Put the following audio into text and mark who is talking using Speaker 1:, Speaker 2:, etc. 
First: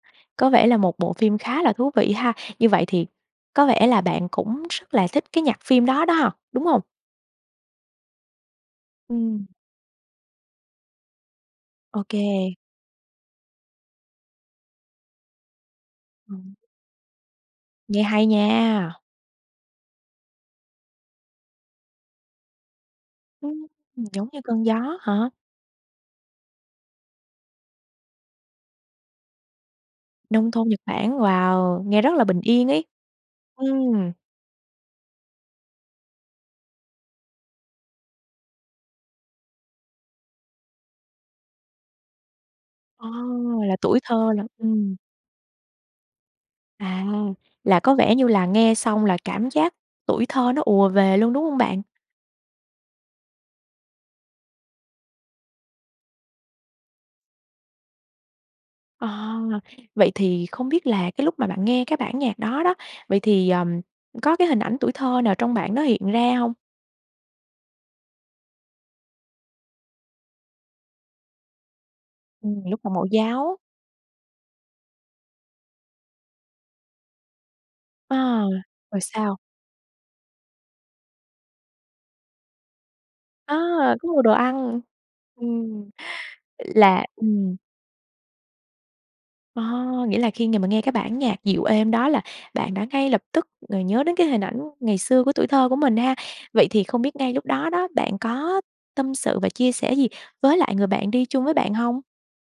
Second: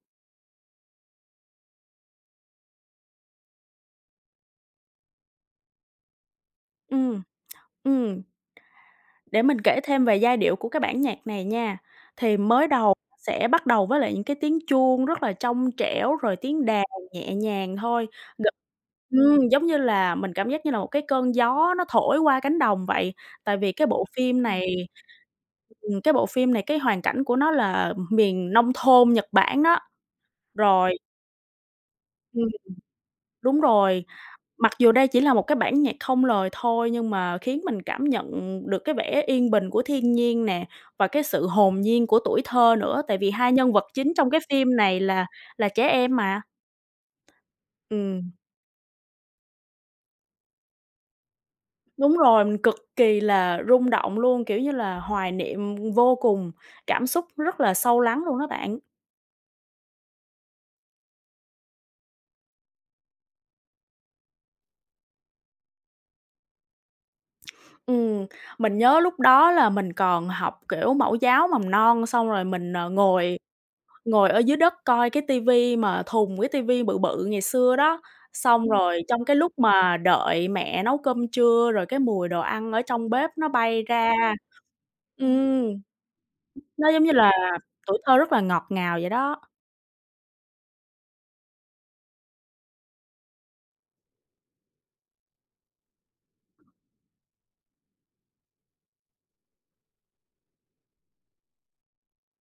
Speaker 1: Có vẻ là một bộ phim khá là thú vị ha, như vậy thì có vẻ là bạn cũng rất là thích cái nhạc phim đó đó, đúng hông?
Speaker 2: Ừm, ừm. Để
Speaker 1: Ừm.
Speaker 2: mình kể thêm về giai điệu của cái bản nhạc này nha. Thì
Speaker 1: OK.
Speaker 2: mới đầu [unintelligible] sẽ bắt đầu với lại những cái tiếng chuông rất là trong trẻo rồi
Speaker 1: Ừm.
Speaker 2: tiếng đàn nhẹ nhàng
Speaker 1: Nghe
Speaker 2: thôi,
Speaker 1: hay
Speaker 2: gần
Speaker 1: nha.
Speaker 2: ừm, giống như là mình cảm giác như là một cái cơn gió nó thổi qua cánh đồng vậy. Tại
Speaker 1: Ừm,
Speaker 2: vì cái
Speaker 1: ừm,
Speaker 2: bộ
Speaker 1: giống như
Speaker 2: phim
Speaker 1: cơn
Speaker 2: này
Speaker 1: gió hả?
Speaker 2: ừm, cái bộ phim này cái hoàn cảnh của nó là, ừm, miền nông thôn Nhật Bản đó.
Speaker 1: Nông thôn Nhật
Speaker 2: Rồi
Speaker 1: Bản. Wow, nghe rất là bình
Speaker 2: Ừm.
Speaker 1: yên ấy.
Speaker 2: Đúng rồi,
Speaker 1: Ừm.
Speaker 2: mặc dù đây chỉ là một cái bản nhạc không lời thôi nhưng mà khiến mình cảm nhận được cái vẻ yên bình của thiên nhiên nè và cái sự hồn nhiên của tuổi thơ nữa,
Speaker 1: Ờ!
Speaker 2: tại vì hai nhân
Speaker 1: Là
Speaker 2: vật
Speaker 1: tuổi
Speaker 2: chính trong
Speaker 1: thơ
Speaker 2: cái
Speaker 1: là
Speaker 2: phim
Speaker 1: ừm.
Speaker 2: này là là trẻ em mà.
Speaker 1: À, là có vẻ như
Speaker 2: Ừm.
Speaker 1: là nghe xong là cảm giác tuổi thơ nó ùa về luôn, đúng hông bạn?
Speaker 2: Đúng rồi, mình cực kỳ là rung động luôn, kiểu như là, hoài niệm, ừm, vô cùng, cảm xúc rất là sâu lắng luôn đó bạn.
Speaker 1: À. Vậy thì không biết là cái lúc mà bạn nghe cái bản nhạc đó đó, vậy thì, ờm, có cái hình ảnh tuổi thơ nào trong bạn nó hiện ra hông?
Speaker 2: Ừm, mình nhớ lúc đó là mình còn học, kiểu, mẫu giáo mầm non, xong rồi
Speaker 1: Ừm,
Speaker 2: mình
Speaker 1: lúc mà
Speaker 2: n
Speaker 1: mẫu
Speaker 2: ngồi
Speaker 1: giáo.
Speaker 2: ngồi ở dưới đất coi cái ti vi mà thùng, cái ti vi bự bự ngày xưa đó.
Speaker 1: A,
Speaker 2: Xong rồi
Speaker 1: rồi
Speaker 2: trong cái
Speaker 1: sao?
Speaker 2: lúc mà đợi mẹ nấu cơm trưa rồi cái mùi đồ ăn ở trong bếp nó
Speaker 1: A!
Speaker 2: bay
Speaker 1: Cái mùi đồ
Speaker 2: ra
Speaker 1: ăn.
Speaker 2: ừm,
Speaker 1: Ừm,
Speaker 2: nó giống
Speaker 1: là
Speaker 2: như là
Speaker 1: ừm.
Speaker 2: tuổi thơ rất là ngọt ngào vậy đó.
Speaker 1: Ờ, nghĩa là khi ng mà nghe cái bản nhạc dịu êm đó là bạn đã ngay lập tức ngồi nhớ đến cái hình ảnh ngày xưa của tuổi thơ của mình ha. Vậy thì không biết ngay lúc đó đó bạn có tâm sự và chia sẻ gì với lại người bạn đi chung với bạn hông?